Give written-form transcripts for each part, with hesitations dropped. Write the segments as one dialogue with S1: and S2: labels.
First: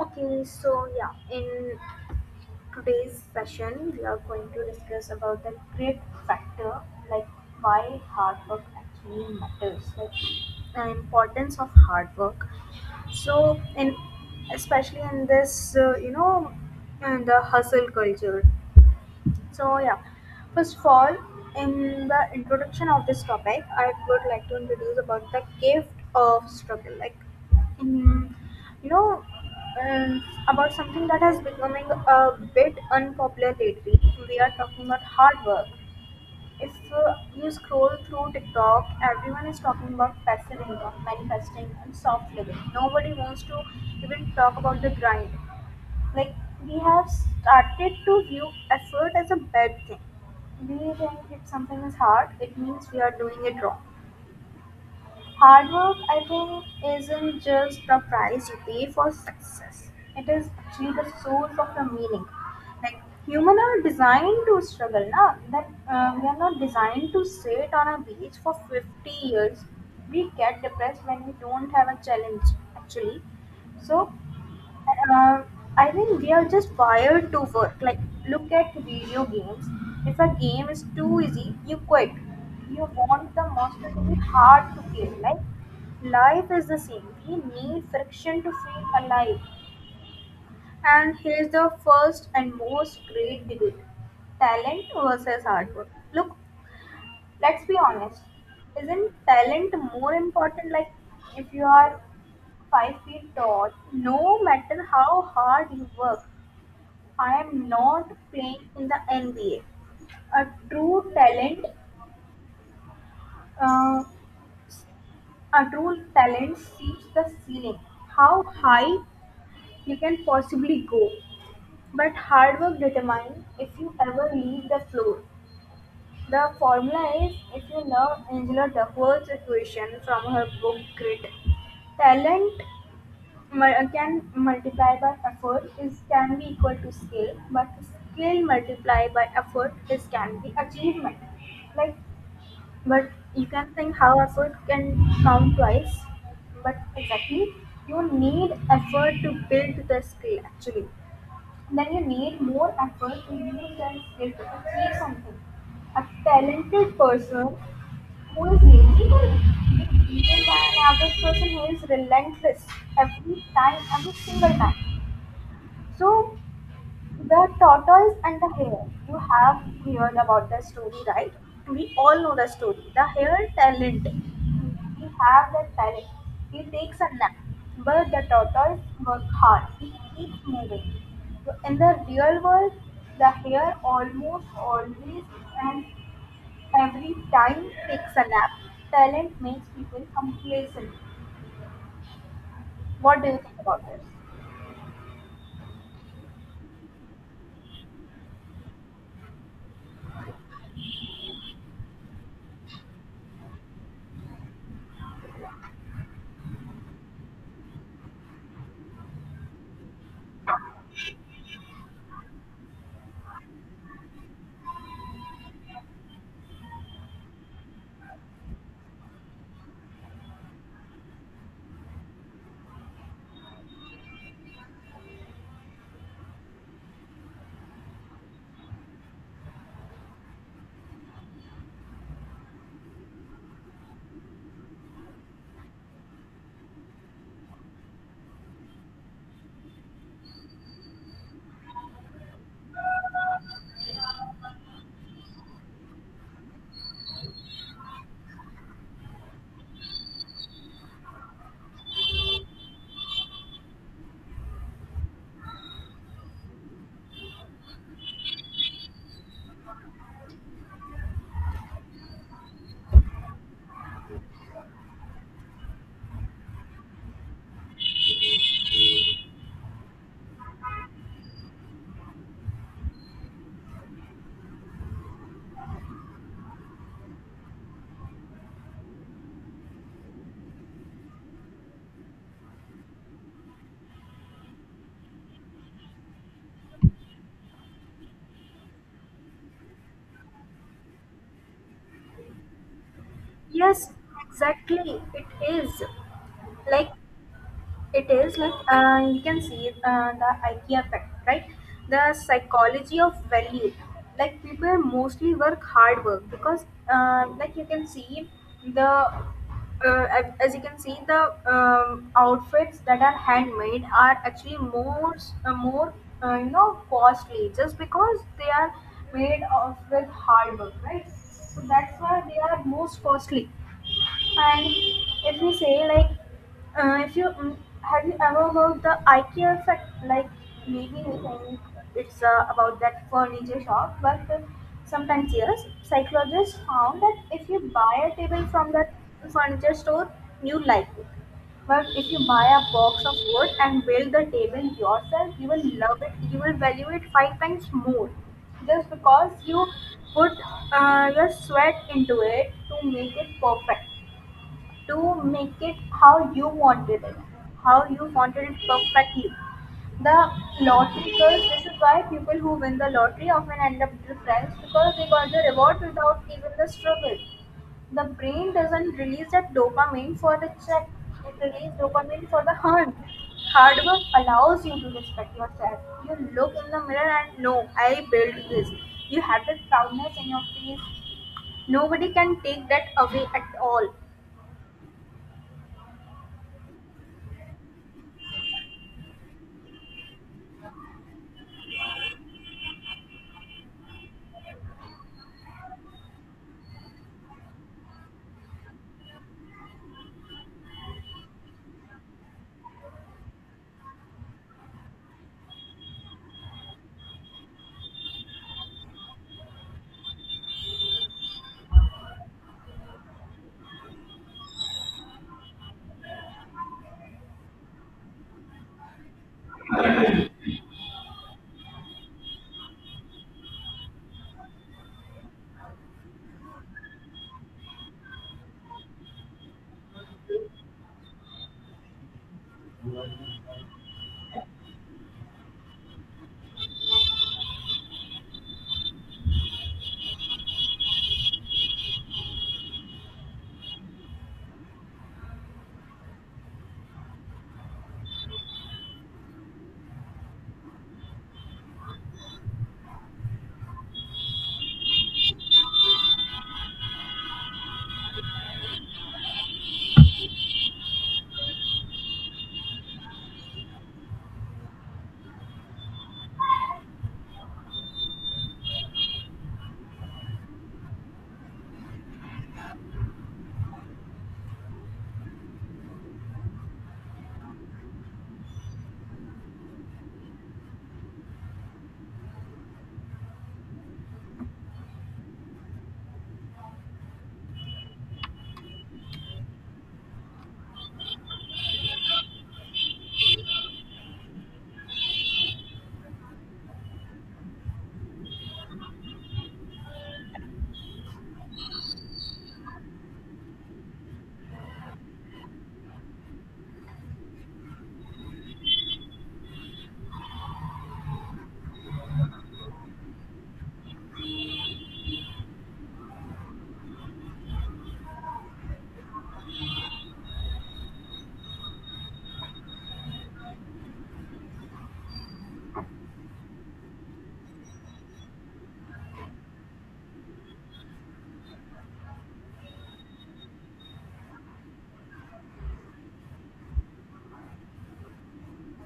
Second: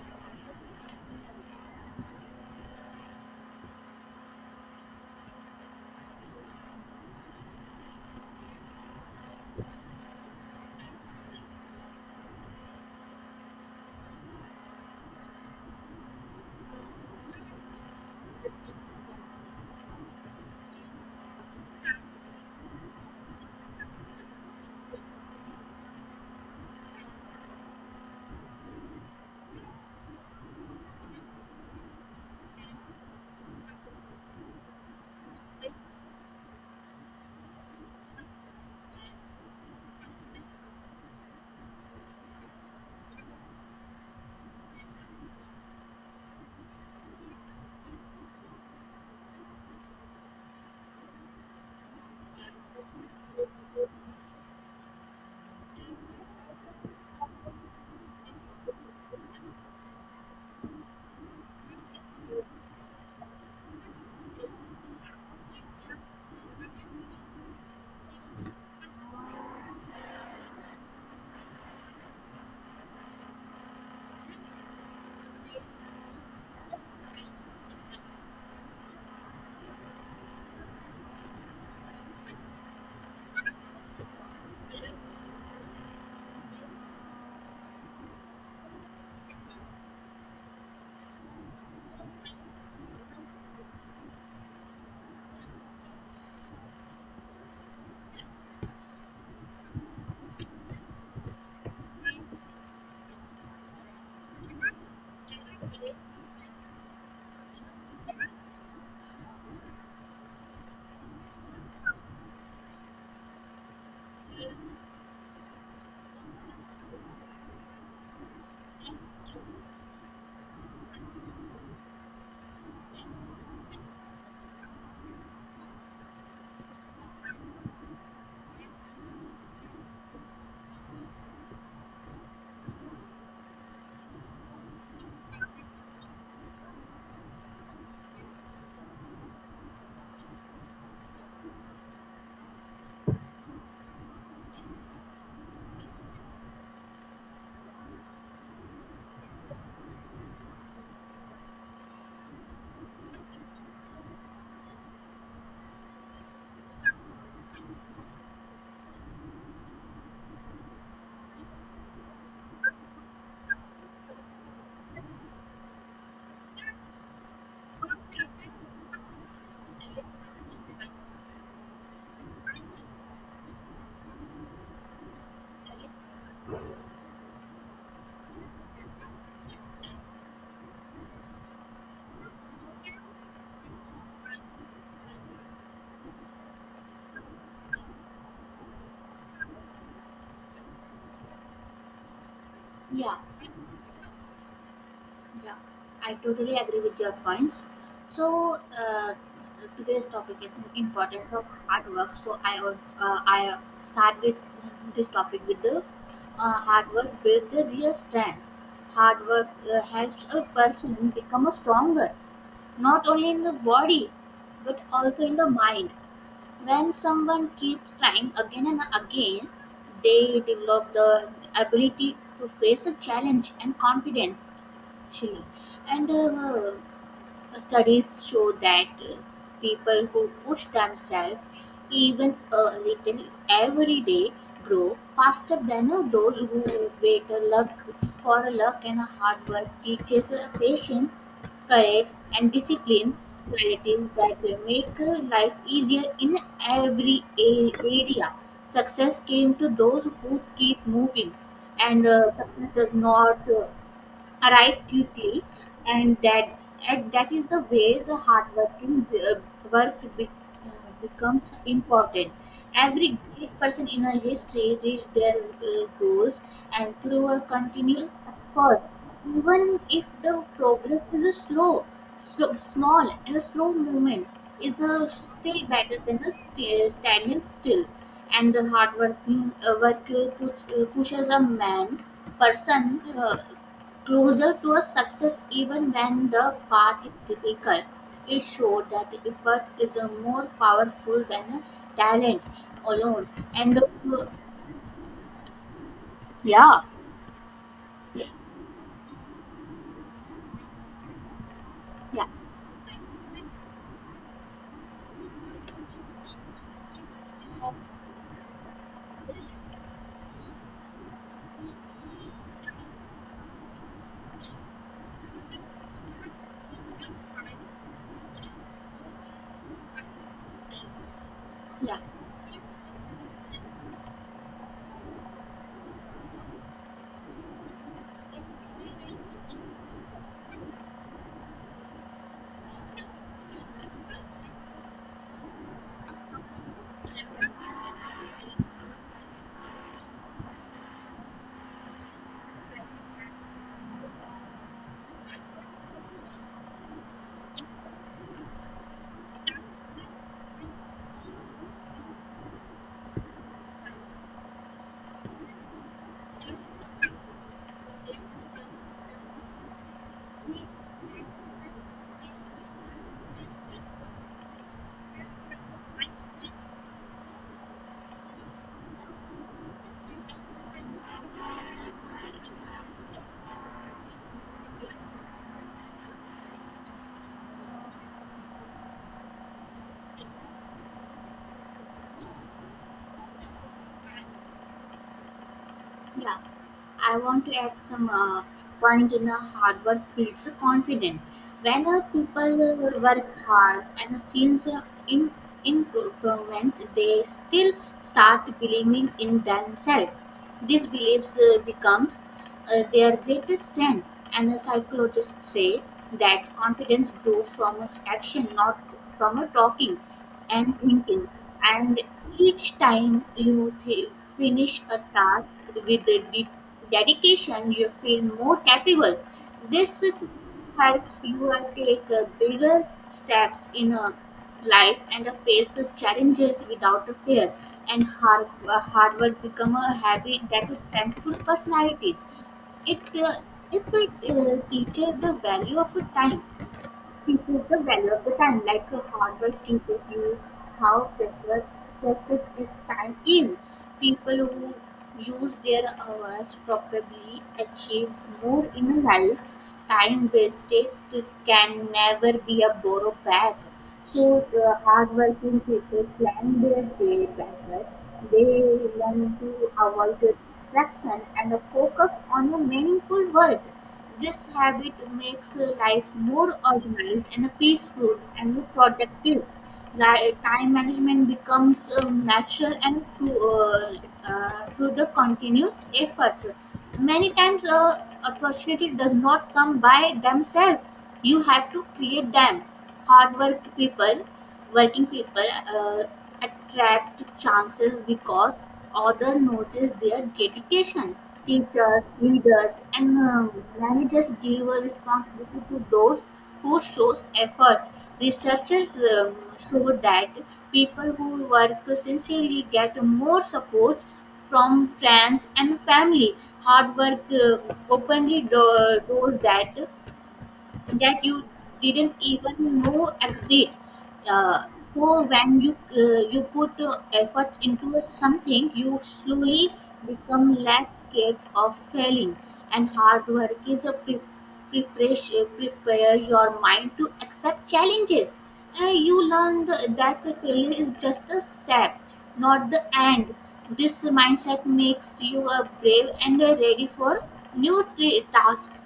S1: In today's session, we are going to discuss about the grit factor, like why hard work actually matters, like the importance of hard work. So, in especially in this, in the hustle culture. So yeah, First of all, in the introduction of this topic, I would like to introduce about the gift of struggle, like in you know um, about something that has becoming a bit unpopular lately. We are talking about hard work. If you scroll through TikTok, everyone is talking about passive income, manifesting, and soft living. Nobody wants to even talk about the grind, like we have started to view effort as a bad thing. Do you think if something is hard, it means we are doing it wrong? Hard work, I think, isn't just the price you pay for success. It is actually the source of the meaning. Like human are designed to struggle, na? That we are not designed to sit on a beach for 50 years. We get depressed when we don't have a challenge. Actually, so um, I mean, we are just wired to work. Like, look at video games. If a game is too easy, you quit. You want the monster to be hard to kill. Like, life is the same. We need friction to feel alive. And here's the first and most great debate, talent versus hard work. Look, let's be honest. Isn't talent more important? Like, if you are 5 feet tall, no matter how hard you work, I am not playing in the NBA. A true talent, uh, a true talent sees the ceiling, how high you can possibly go. But hard work determines if you ever leave the floor. The formula is, if you love Angela Duckworth's equation from her book Grit, talent can multiply by effort is can be equal to skill, but skill multiplied by effort is can be achievement. Like, but you can think how effort can count twice, but exactly, you need effort to build the skill actually. Then you need more effort to use that skill to achieve something. A talented person who is evil? Be evil by an average person who is relentless every time, every single time. So, the tortoise and the hare. You have heard about the story, right? We all know the story. The hare talent. He have that talent. He takes a nap, but the tortoise work hard. He keeps moving. So in the real world, the hare almost always and every time takes a nap. Talent makes people complacent.
S2: Yeah,
S1: What do you think about this?
S2: yeah, I totally agree with your points. So today's topic is importance of hard work. So I would I start with this topic with the hard work builds a real strength. Hard work helps a person become a stronger, not only in the body but also in the mind. When someone keeps trying again and again, they develop the ability to face a challenge and confidence. Actually, And studies show that people who push themselves even a little every day grow faster than those who wait a luck for a luck, and a hard work teaches patience, courage, and discipline qualities that make life easier in every area. Success came to those who keep moving, and success does not arrive quickly, and that is the way the hard working work becomes important. Every great person in a history reached their goals and through a continuous effort, even if the progress is a slow small and a slow movement is a still better than the standing still, and the hard working work pushes a man person closer to a success even when the path is difficult. It shows that effort is a more powerful than a talent alone. And
S1: Yes, exactly. It is.
S2: yeah,
S1: Like It is like you can see the IKEA effect, right? The
S2: yeah,
S1: psychology of value. Like people mostly work hard work because, like you can see the as you can see the outfits that are handmade are actually more costly just because they are made of with hard work, right? So
S2: yeah,
S1: that's why they are most costly. And if you say like, if you mm, have you ever heard the IKEA effect? Like maybe you think it's about that furniture shop, but sometimes yes, psychologists found that if you buy a table from that furniture store, you like it. But if you buy a box of wood and build the table yourself, you will love it. You will value it five times more, just because you put your sweat into it to make it perfect, to make it how you wanted it, how you wanted it perfectly. The lottery girls, this is why people who win the lottery often end up depressed because they got the reward without even the struggle. The brain doesn't release that dopamine for the check, it releases dopamine for the hunt. Hard work allows you to respect yourself. You look in the mirror and know, I built this. You have that proudness in your face. Nobody can take that away at all.
S2: yeah. I want to add some point in a hard work builds confidence. When a people work hard and since in improvements, they still start believing in themselves. These beliefs becomes their greatest strength, and the psychologists say that confidence grows from its action, not from a talking and thinking. And each time you finish a task with the dedication, you feel more capable. This helps you take bigger steps in a life and face challenges without fear. And hard work become a habit that strengthens personalities. It uh, it teaches the value of time. Teaches the time, like a hard work how precious is time is. People who use their hours probably achieve more in life. Time wasted can never be a borrowed back. So the hardworking people plan their day better. They learn to avoid the distraction and focus on a meaningful world. This habit makes life more organized and peaceful and productive. Like, time management becomes natural and through through the continuous efforts. Many times, opportunity does not come by themselves. You have to create them. Hard work people, working people, uh, attract chances because others notice their dedication. Teachers, leaders, and managers give a responsibility to those who shows efforts. Researchers show that people who work sincerely get more support from friends and family. Hard work openly doors that you didn't even know exist. Uh, so when you you put effort into something, you slowly become less scared of failing. And hard work is a prepare your mind to accept challenges. And you learn that failure is just a step, not the end. This mindset makes you a brave and ready for new tasks,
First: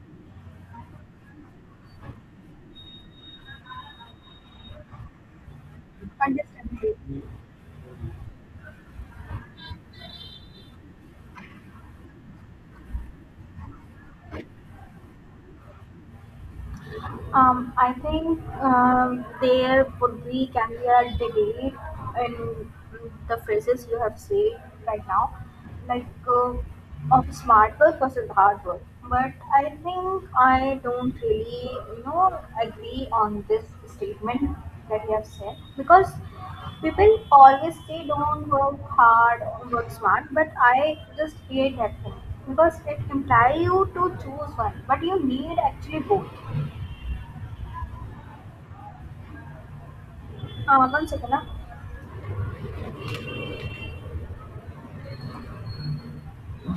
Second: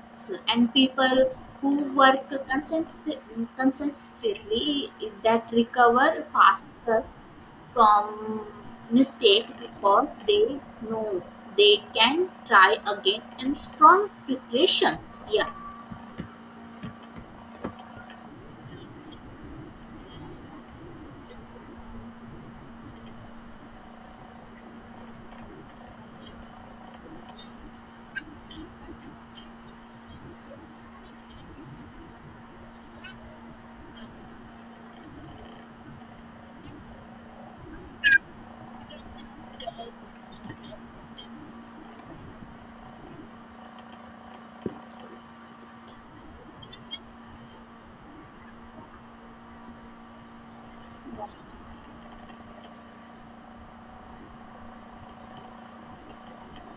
S2: and people who work consist- consistently that recover
S1: Understand
S2: faster
S1: me?
S2: from mistake because they know they can try again and strong preparations. yeah
S1: I think there would be can be a debate in the phrases you have said right now, like of smart work versus hard work. But I think I don't really, you know, agree on this statement that you have said because people always say don't work hard or work smart, but I just hate that thing because it implies you to choose one, but you need actually both. One second. Huh?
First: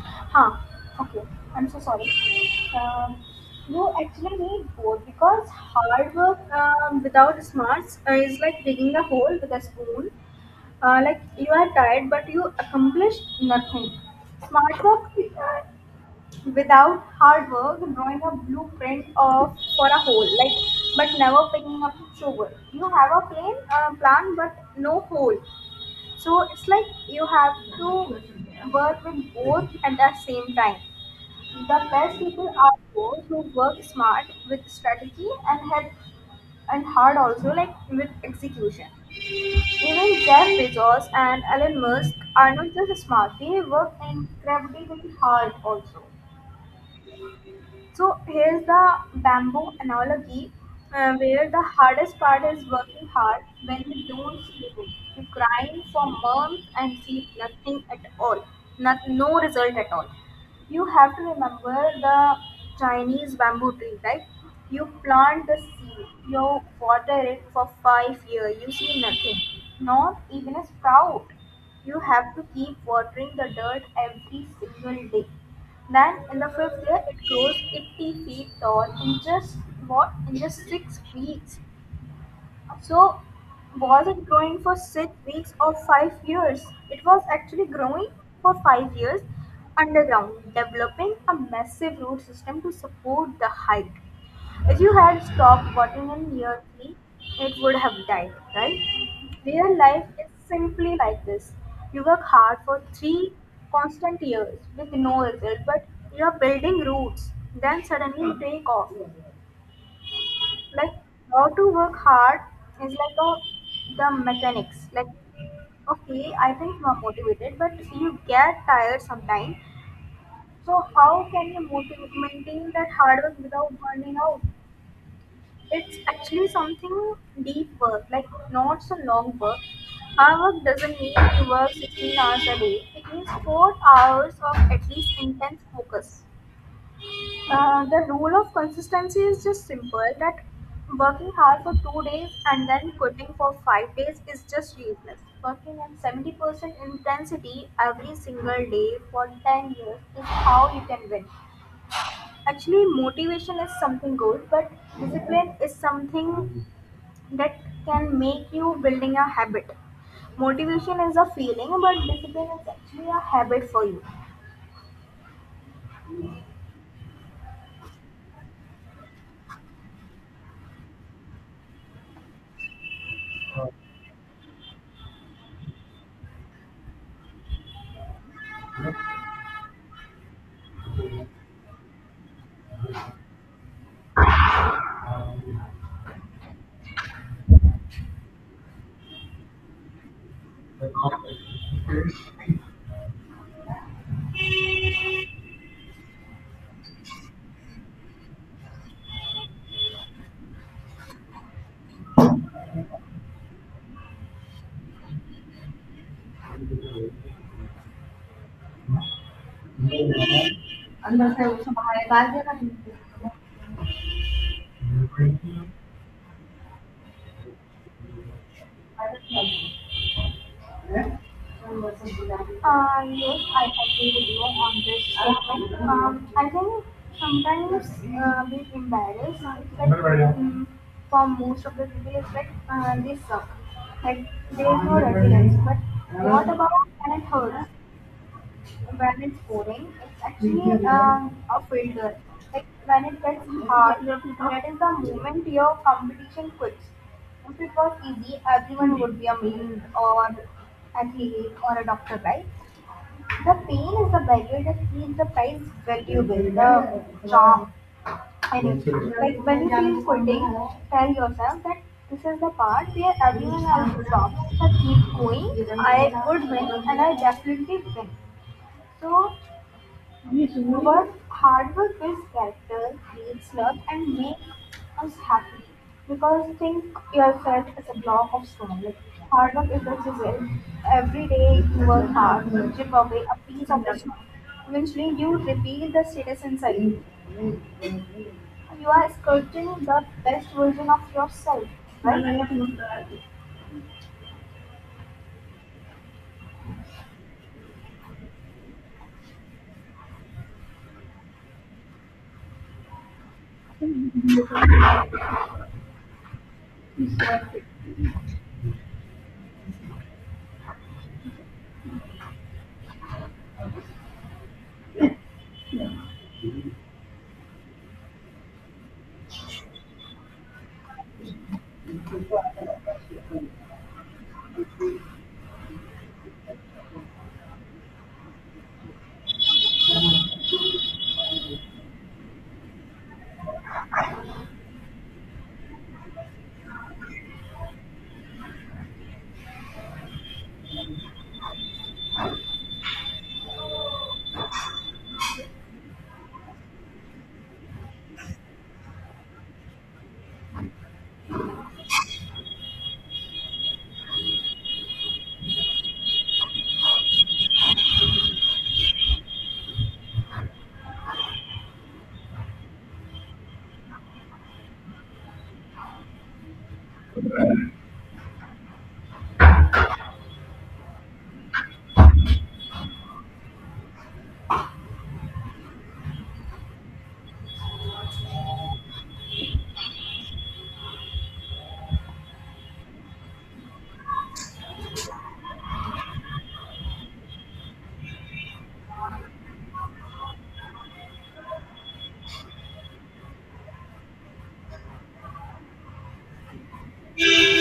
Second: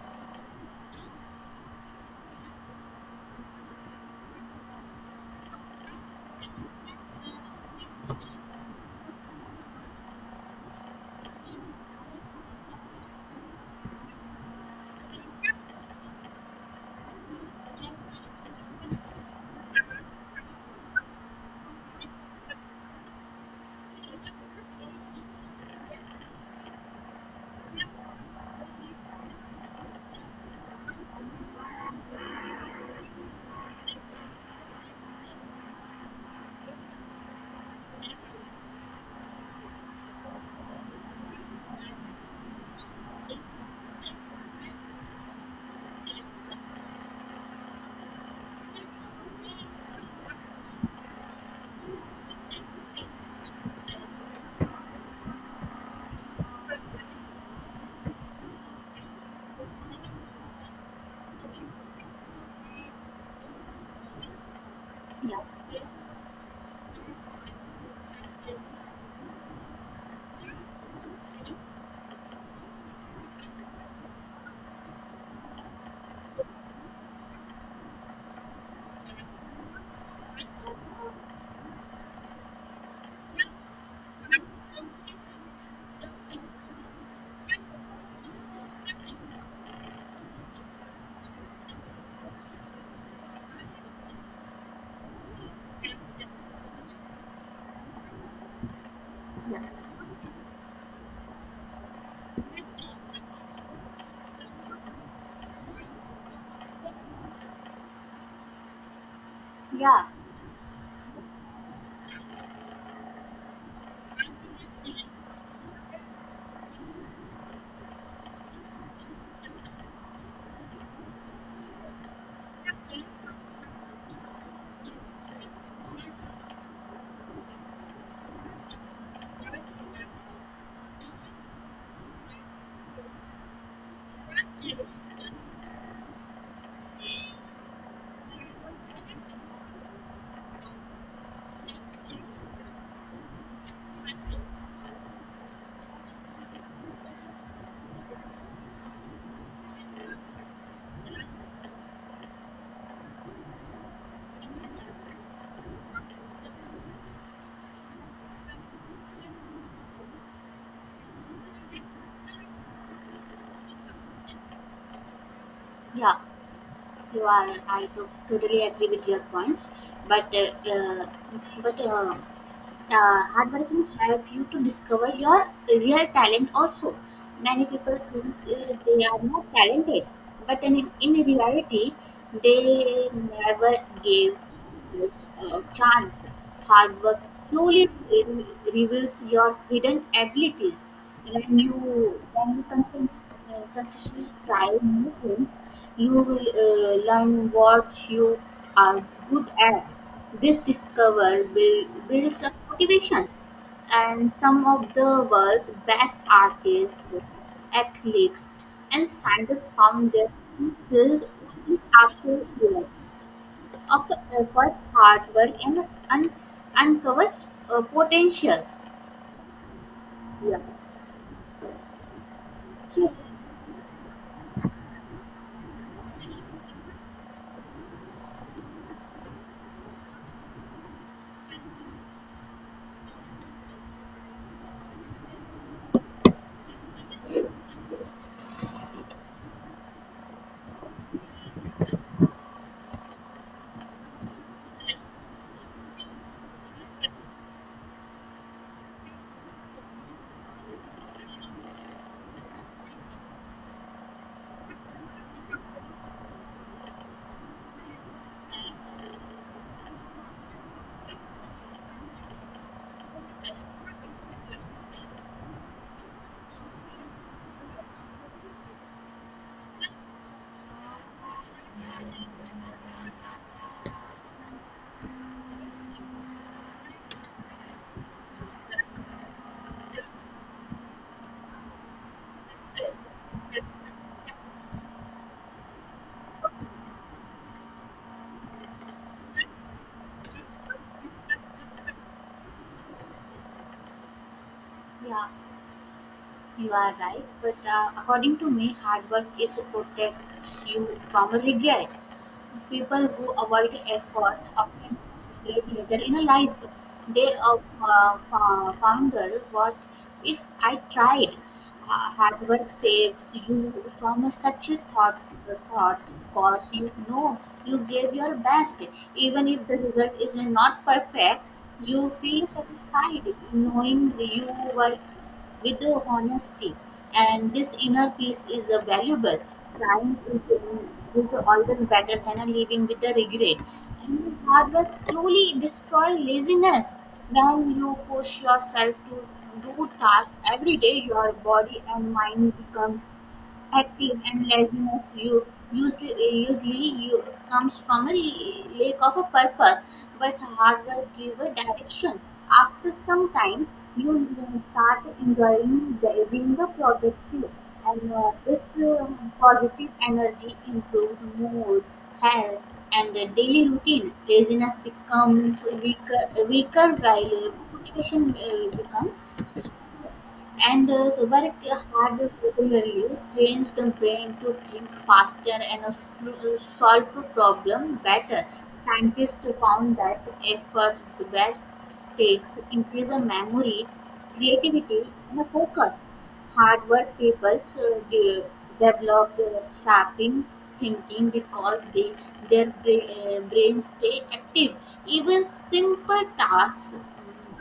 S1: Huh. Okay. I'm so sorry. Um, you actually need both because hard work without smarts is like digging a hole with a spoon. Like you are tired but you accomplish nothing. Smart work uh, without hard work, drawing a blueprint of for a hole, like but never picking up the shovel. You have a plan but no hole. So it's like you have to work with both at the same time. The best people are those who work smart with strategy and head and hard also, like with execution. Even Jeff Bezos and Elon Musk are not just smart, they work incredibly hard also. So here's the bamboo analogy, where the hardest part is working hard when you don't see it. You grind for months and see nothing at all, not, no result at all. You have to remember the Chinese bamboo tree, right? You plant the
S2: yeah
S1: seed, you water it for 5 years, you see nothing, not even a sprout. You have to keep watering the dirt every single day, then in the fifth year, it grows 80 feet tall in just, what, in just 6 weeks. So, was it growing for 6 weeks or 5 years? It was actually growing for 5 years underground, developing a massive root system to support the height. If you had stopped watering in year 3, it would have died, right? Real
S2: yeah
S1: life is simply like this. You work hard for 3 constant years with no result, but you are building roots, then suddenly you take off.
S2: yeah
S1: Like how to work hard is like a the mechanics. Like okay, I think you are motivated, but you get tired sometimes. So how can you motivate maintain that hard work without burning out? It's actually something deep work, like not so long work. Hard work doesn't mean you work 16 hours a day. It means 4 hours of at least intense focus. The rule of consistency is just simple, that working hard for 2 days and then quitting for 5 days is just useless. Working at 70% intensity every single day for 10 years is how you can win. Actually, motivation is something good, but discipline is something that can make you building a habit. Motivation is a feeling, but discipline is actually a habit for you.
S2: yeah you are I to- totally agree with your points, but uh, uh, but hard work can help you to discover your real talent also. Many people think they are not talented, but in reality, they never gave a chance. Hard work slowly reveals your hidden abilities. When you consistently try new things, you will learn what you are good at. This discovery builds up motivations, and some of the world's best artists, athletes, and scientists found their own field only after years of effort, hard work, and uncovers potentials. Yeah. So,
S1: Yes, I agree with you on this statement. I think sometimes being embarrassed is like for most of the people it's like they suck. Like there is no resilience. But what about when it hurts? When it's pouring, it's actually a filter. Like when it gets hard, that is the moment your competition quits. If it was easy, everyone would be a maid or athlete or a doctor, right? The pain is the barrier that keeps the prize valuable, the charm anything. Like when you feel quitting, tell yourself that this is the part where everyone else stops. So keep going, I would win and I definitely win. So but hard work builds character, creates love, and makes us happy. Because think yourself as a block of stone. Like hard work is a chisel. Every day you work hard, you chip away a piece of the stone. Eventually, you reveal the status inside. You are sculpting the best version of yourself, right?
S2: yeah, you are right. But according to me, hard work is protects you from regret. People who avoid efforts often regret later in a life. They founder what if I tried? Hard work saves you from such a thoughts because you know you gave your best. Even if the result is not perfect, you feel satisfied in knowing you were with the honesty. And this inner peace is a valuable. Trying is always better than a living with a regret. And hard work slowly destroy laziness. When you push yourself to do tasks every day, your body and mind become active, and laziness you usually you comes from a lack of a purpose, but harder give a direction. After some time you will start enjoying being the productive, and this uh, positive energy improves mood, health, and the daily routine. Laziness becomes weaker while motivation becomes, and Subarak had regularly trains the brain to think faster and solve the problem better. Scientists found that efforts best takes increase the memory, creativity, and the focus. Hard-work people so develop strapping thinking because their brains stay active. Even simple tasks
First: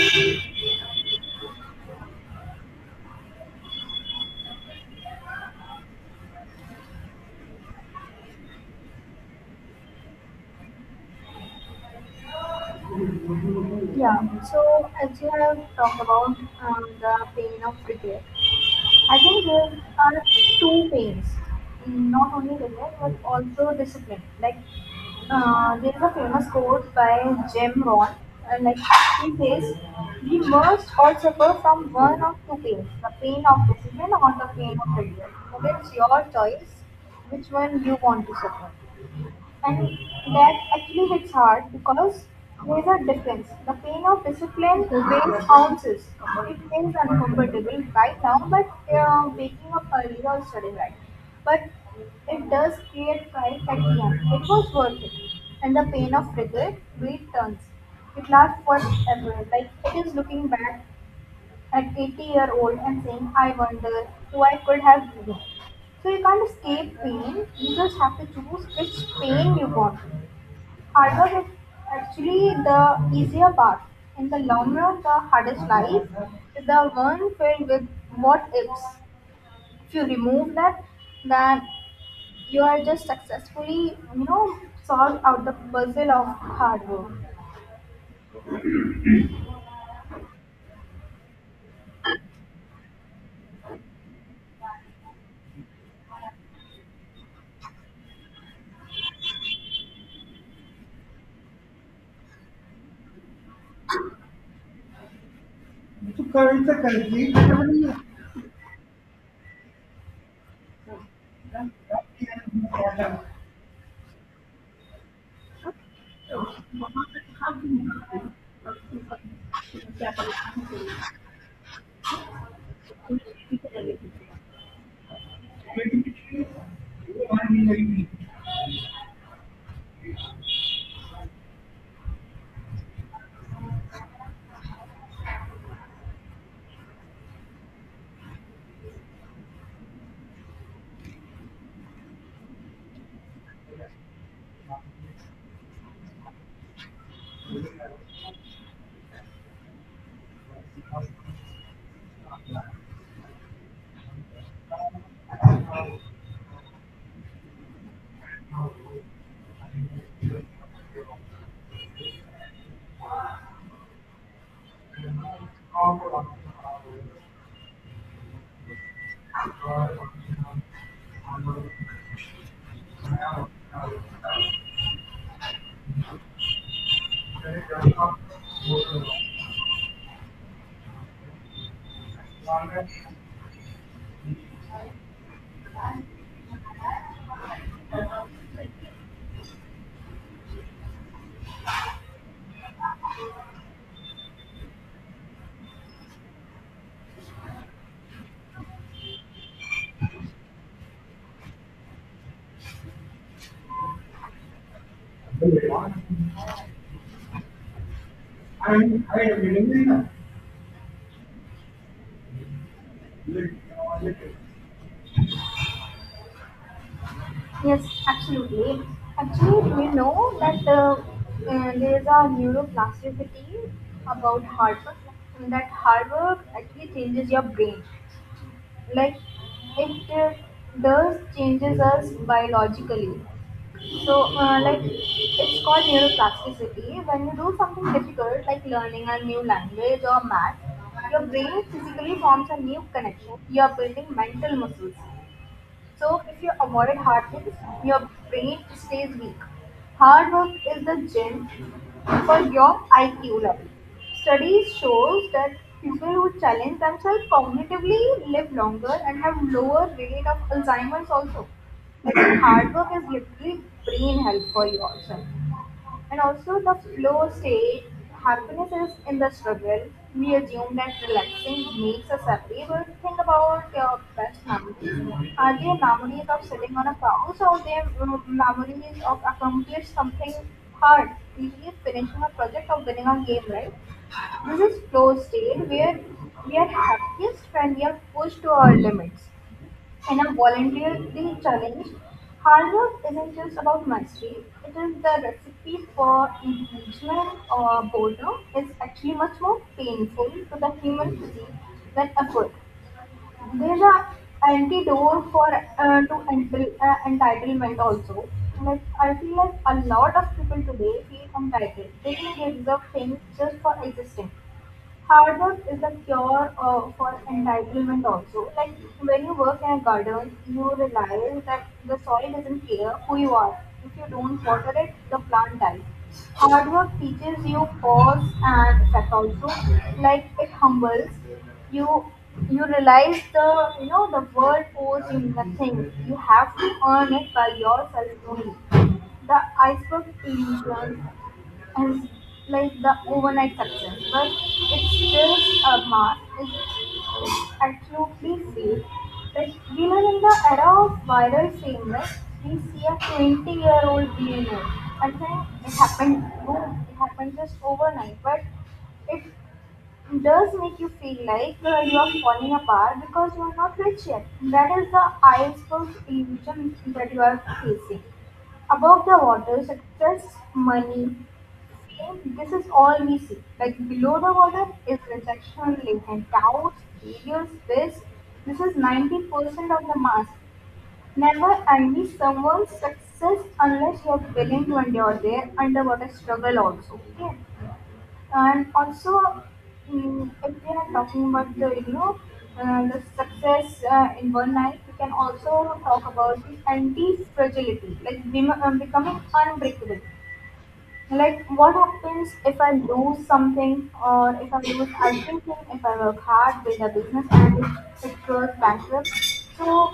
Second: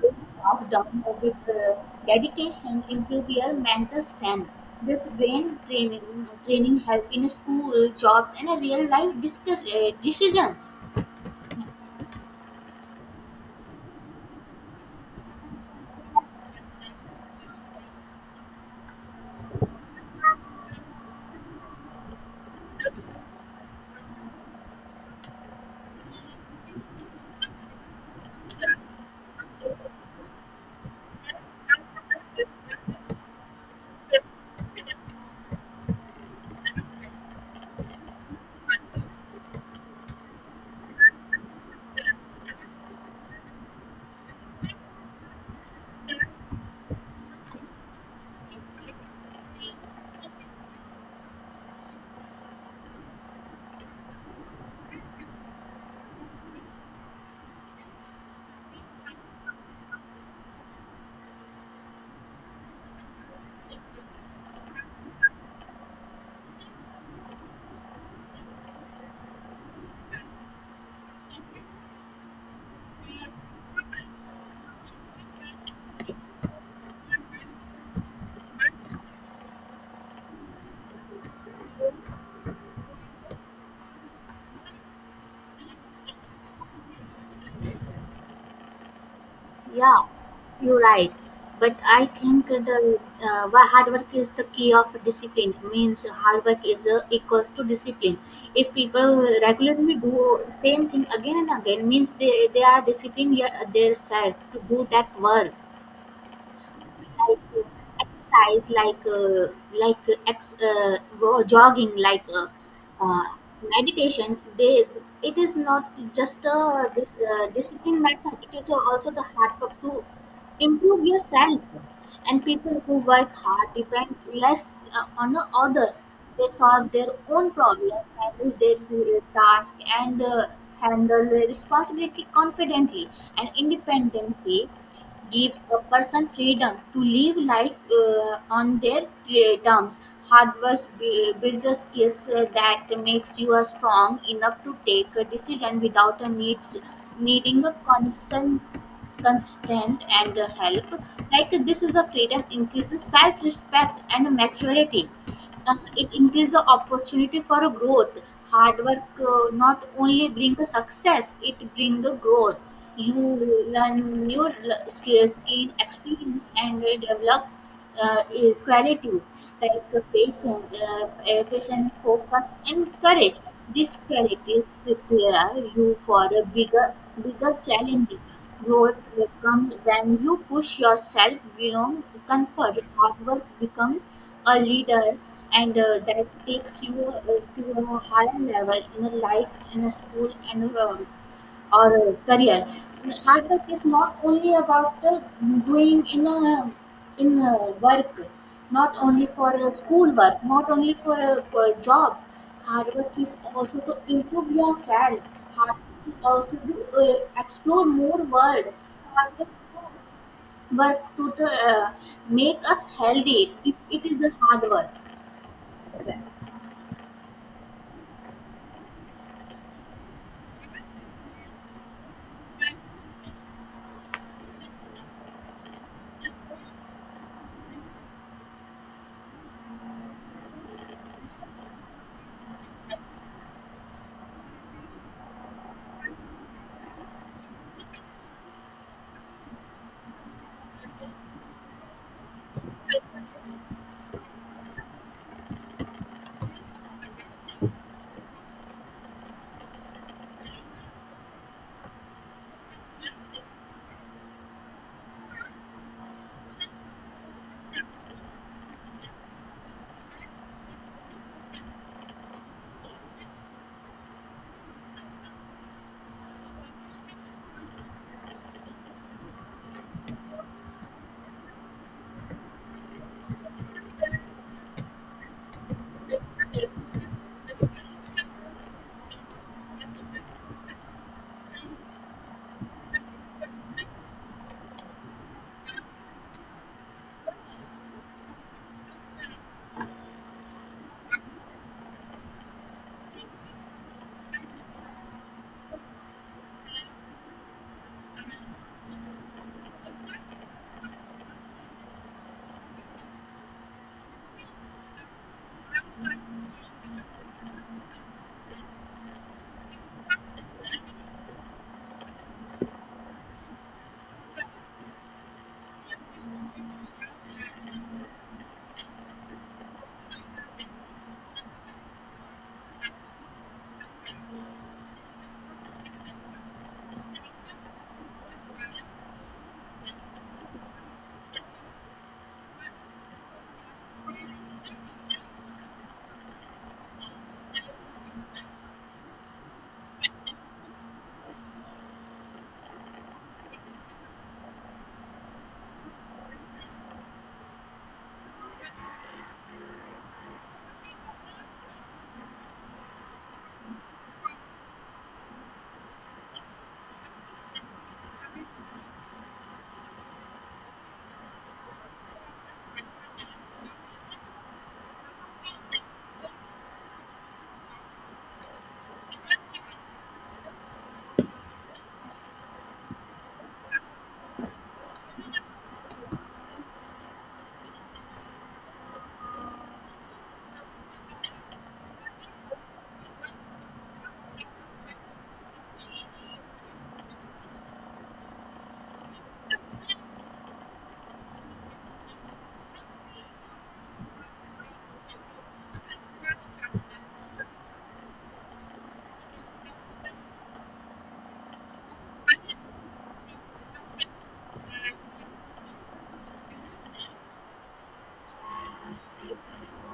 S2: um, passed down with dedication improve your mental strength. This brain training help in school, jobs, and real-life decisions.
S1: Yeah, so as you have talked about the pain of regret, I think there are two pains, not only regret but also discipline. Like there is a famous quote by Jim Rohn, and like he says, "We must all suffer from one of two pains: the pain of discipline or the pain of regret." So it's your choice which one you want to suffer, and that actually hits hard because there's a difference. The pain of discipline weighs ounces. It feels uncomfortable right now, but waking up early or studying right. But it does create pride at the end. It was worth it. And the pain of regret, returns. It lasts forever. Like it is looking back at 80-year-old and saying, I wonder who I could have been. So you can't escape pain, you just have to choose which pain you want. Hard work is actually the easier part. In the long run, the hardest life is the one filled with what ifs. If you remove that, then you are just successfully, you know, solved out the puzzle of hard work.
S2: Yeah, you're right. But I think the why hard work is the key of discipline. Means hard work is equals to discipline. If people regularly do same thing again and again, means they are disciplined, yeah, their self to do that work
S1: So, Kavita, currently,
S2: like
S1: what are you
S2: exercise, like go jogging, like
S1: happy and proud of?
S2: uh, meditation. They it is not just a discipline method, it is also the hard work to improve yourself, and people who work hard depend less on the others. They solve their own problems, handle their task, and handle their responsibility confidently and independently. Gives a person freedom to live life on their terms. Hard work builds a skills that makes you a strong enough to take a decision without a needing a constant constant and help. Like this is a freedom increases self-respect and maturity, it increases the opportunity for a growth. Hard work not only bring the success, it bring the growth. You learn new skills, gain experience, and develop quality like patient focus, and courage. These qualities prepare you for a bigger challenges. Growth comes when you push yourself beyond comfort. Hard work becomes a leader and that takes you to a higher level in a life, in a school, and or a career. Hard work is not only about doing in a work, not only for a school work, not only for a job. Hard work is also to improve yourself. Hard work is also to explore more world. Hard work, but to make us healthy, it is a hard work.
S1: Yes, absolutely. Actually, do you know that there is a neuroplasticity about hard work, that hard work actually changes your brain. Like it does changes us biologically. So, like it's called neuroplasticity. When you do something difficult like learning a new language or math, your brain physically forms a new connection. You are building mental muscles. So, if you avoid hard things, your brain stays weak. Hard work is the gem for your IQ level. Studies shows that people who challenge themselves cognitively live longer and have lower rate of Alzheimer's also. I hard work is literally brain health for yourself. And also the flow state, happiness is in the struggle. We assume that relaxing makes us happy, but think about your best memories. Are they memories of sitting on a couch or they are memories of accomplish something hard, usually finishing a project or winning a game, right? This is flow state where we are happiest when we are pushed to our limits and are challenge. Hard work isn't just about mastery. It is the recipe for engagement or boredom. It's actually much more painful to the human physique than effort. There's a antidote for entitlement also. Like I feel like a lot of people today feel entitled. They think they deserve things just for existing. Hard work is the cure for entitlement also. Like when you work in a garden, you realize that the soil doesn't care who you are. If you don't water it, the plant dies. Hard work teaches you pause and effect also. Like it humbles you. You realize the, you know, the world owes you nothing. You have to earn it by yourself only. The iceberg illusion is like the overnight success, but it's just a mask. It's absolutely safe. But we live in the era of viral shameless. We see a 20-year-old billionaire and think it happened, boom, it happened just overnight. But it it does make you feel like you are falling apart because you are not rich yet. That is the iceberg illusion that you are facing. Above the water, success, money, fame, this is all we see. Like below the water is rejection, and doubts, failures, risk. This is 90% of the mask. Never envy someone's success unless you are willing to endure their underwater struggle also. Okay? And also if we are talking about the, you know, the success in one life, we can also talk about the anti fragility, like becoming unbreakable. Like, what happens if I lose something or if I lose everything, if I work hard, build a business, and it goes bankrupt? So,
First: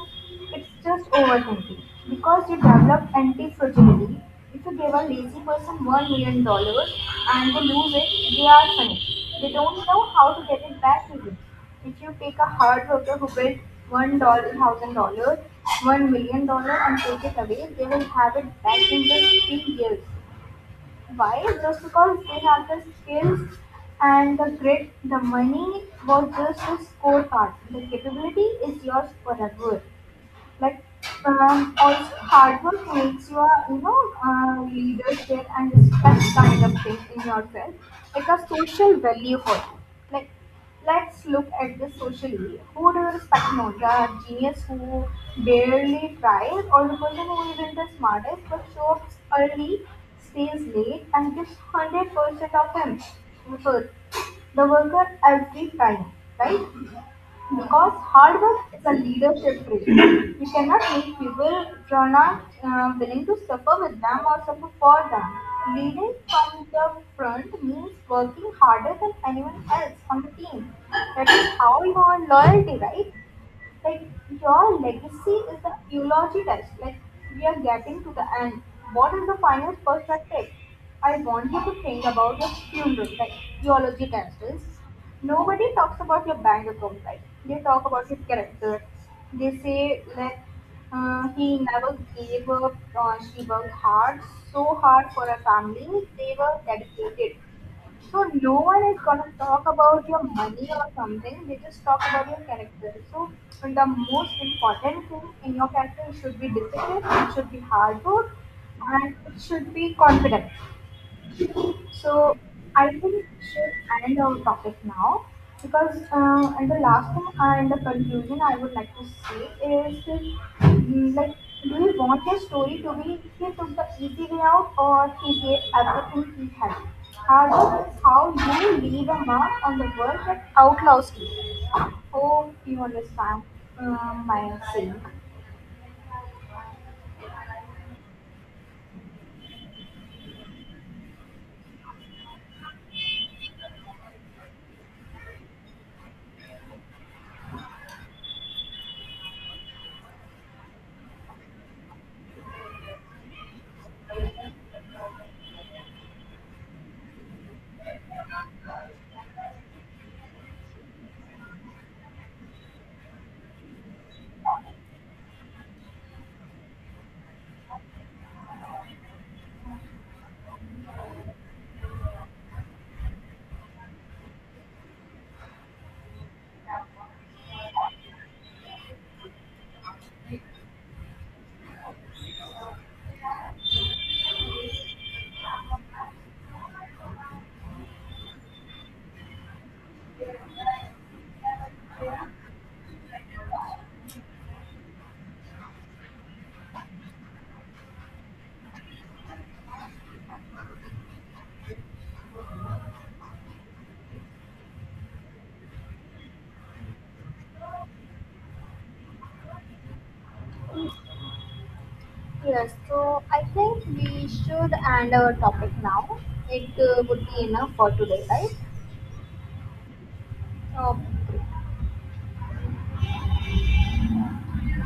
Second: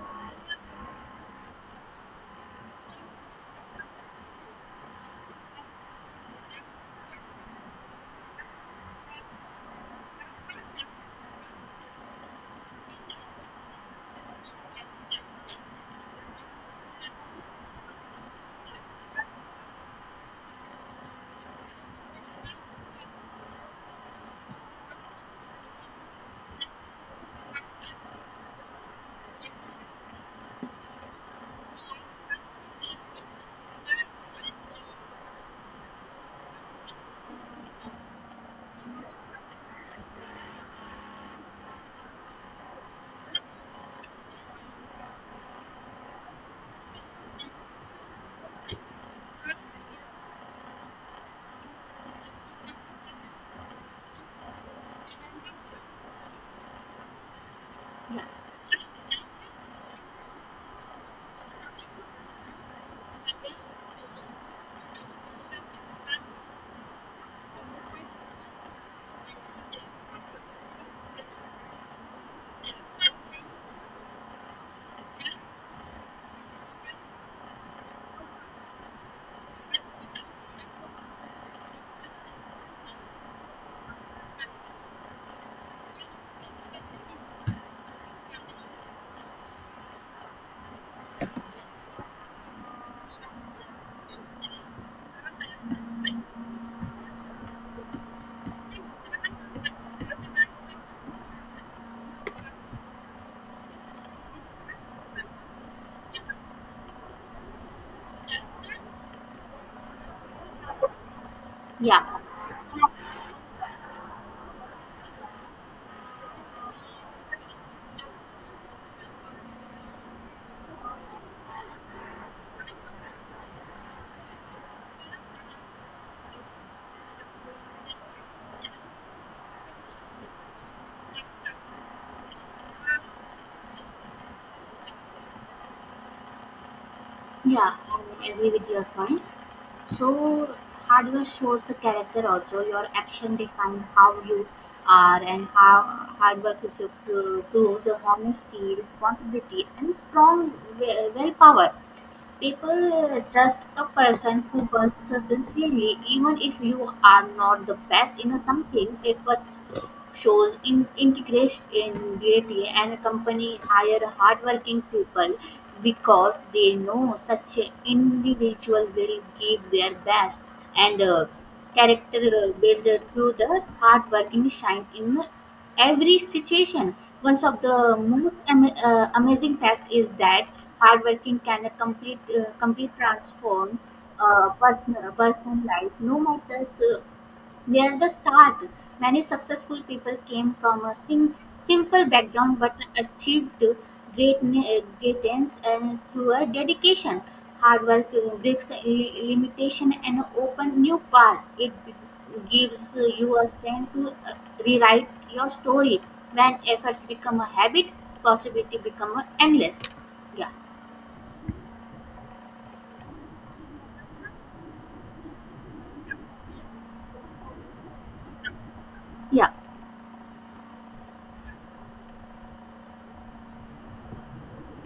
S1: it's just overthinking. Because you develop anti fragility, if you give a lazy person $1 million dollars and they lose it, they are finished. They don't know how to get it back easily. If you take a hard worker who built $1,000, $1 million, and take it away, they will have it back in just 3 years. Why? Just because they have the skills and the grit, the money was just a scorecard. The capability is yours forever. Like also hard work makes you a, you know, leadership and respect kind of thing in yourself, like a social value for you. Like let's look at the socially, who do you respect more? The genius who barely tries or the person who isn't the smartest but shows up early, stays late and gives 100% of him effort? The worker, every time, right? Because hard work is a leadership trait. You cannot make people who are not willing to suffer with them or suffer for them. Leading from the front means working harder than anyone else on the team. That is how you earn loyalty, right? Like your legacy is the eulogy test. Like we are getting to the end. What is the final perspective? I want you to think about your funeral. Like eulogy test is nobody talks about your bank account. Like they talk about your character. They say like he never gave up. She worked hard, so hard for her family. They were dedicated. So no one is gonna talk about your money or something. They just talk about your character. So the most important thing in your character should be discipline, it should be hard work, and it should be confident.
S2: Yeah,
S1: So I think we should end our topic now because and the last thing and the conclusion I would like to say is like, do you want your story to be he took the easy way out or he gave everything he had? Harvard is how you leave a mark on the world that outlaws you. Hope you understand my saying.
S2: yeah, I agree with your points. So hard work shows the character also. Your action define how you are and how hard work is your proves your honesty, responsibility, and strong willpower. People trust a person who works sincerely, even if you are not the best in something. It shows in integration in duty, and a company hire hardworking people because they know such an individual will give their best, and character built through the hard working shine in every situation. One of the most amazing fact is that hardworking can a complete transform person life no matter. So, near the start, many successful people came from a simple background but achieved greatness and through a dedication. Hard work breaks limitation and open new path. It gives you a strength to rewrite your story. When efforts become a habit, possibility become a endless. yeah
S1: Yes, so I think we should end our topic now. It would be enough for today, right?
S2: Yeah.
S1: Opo.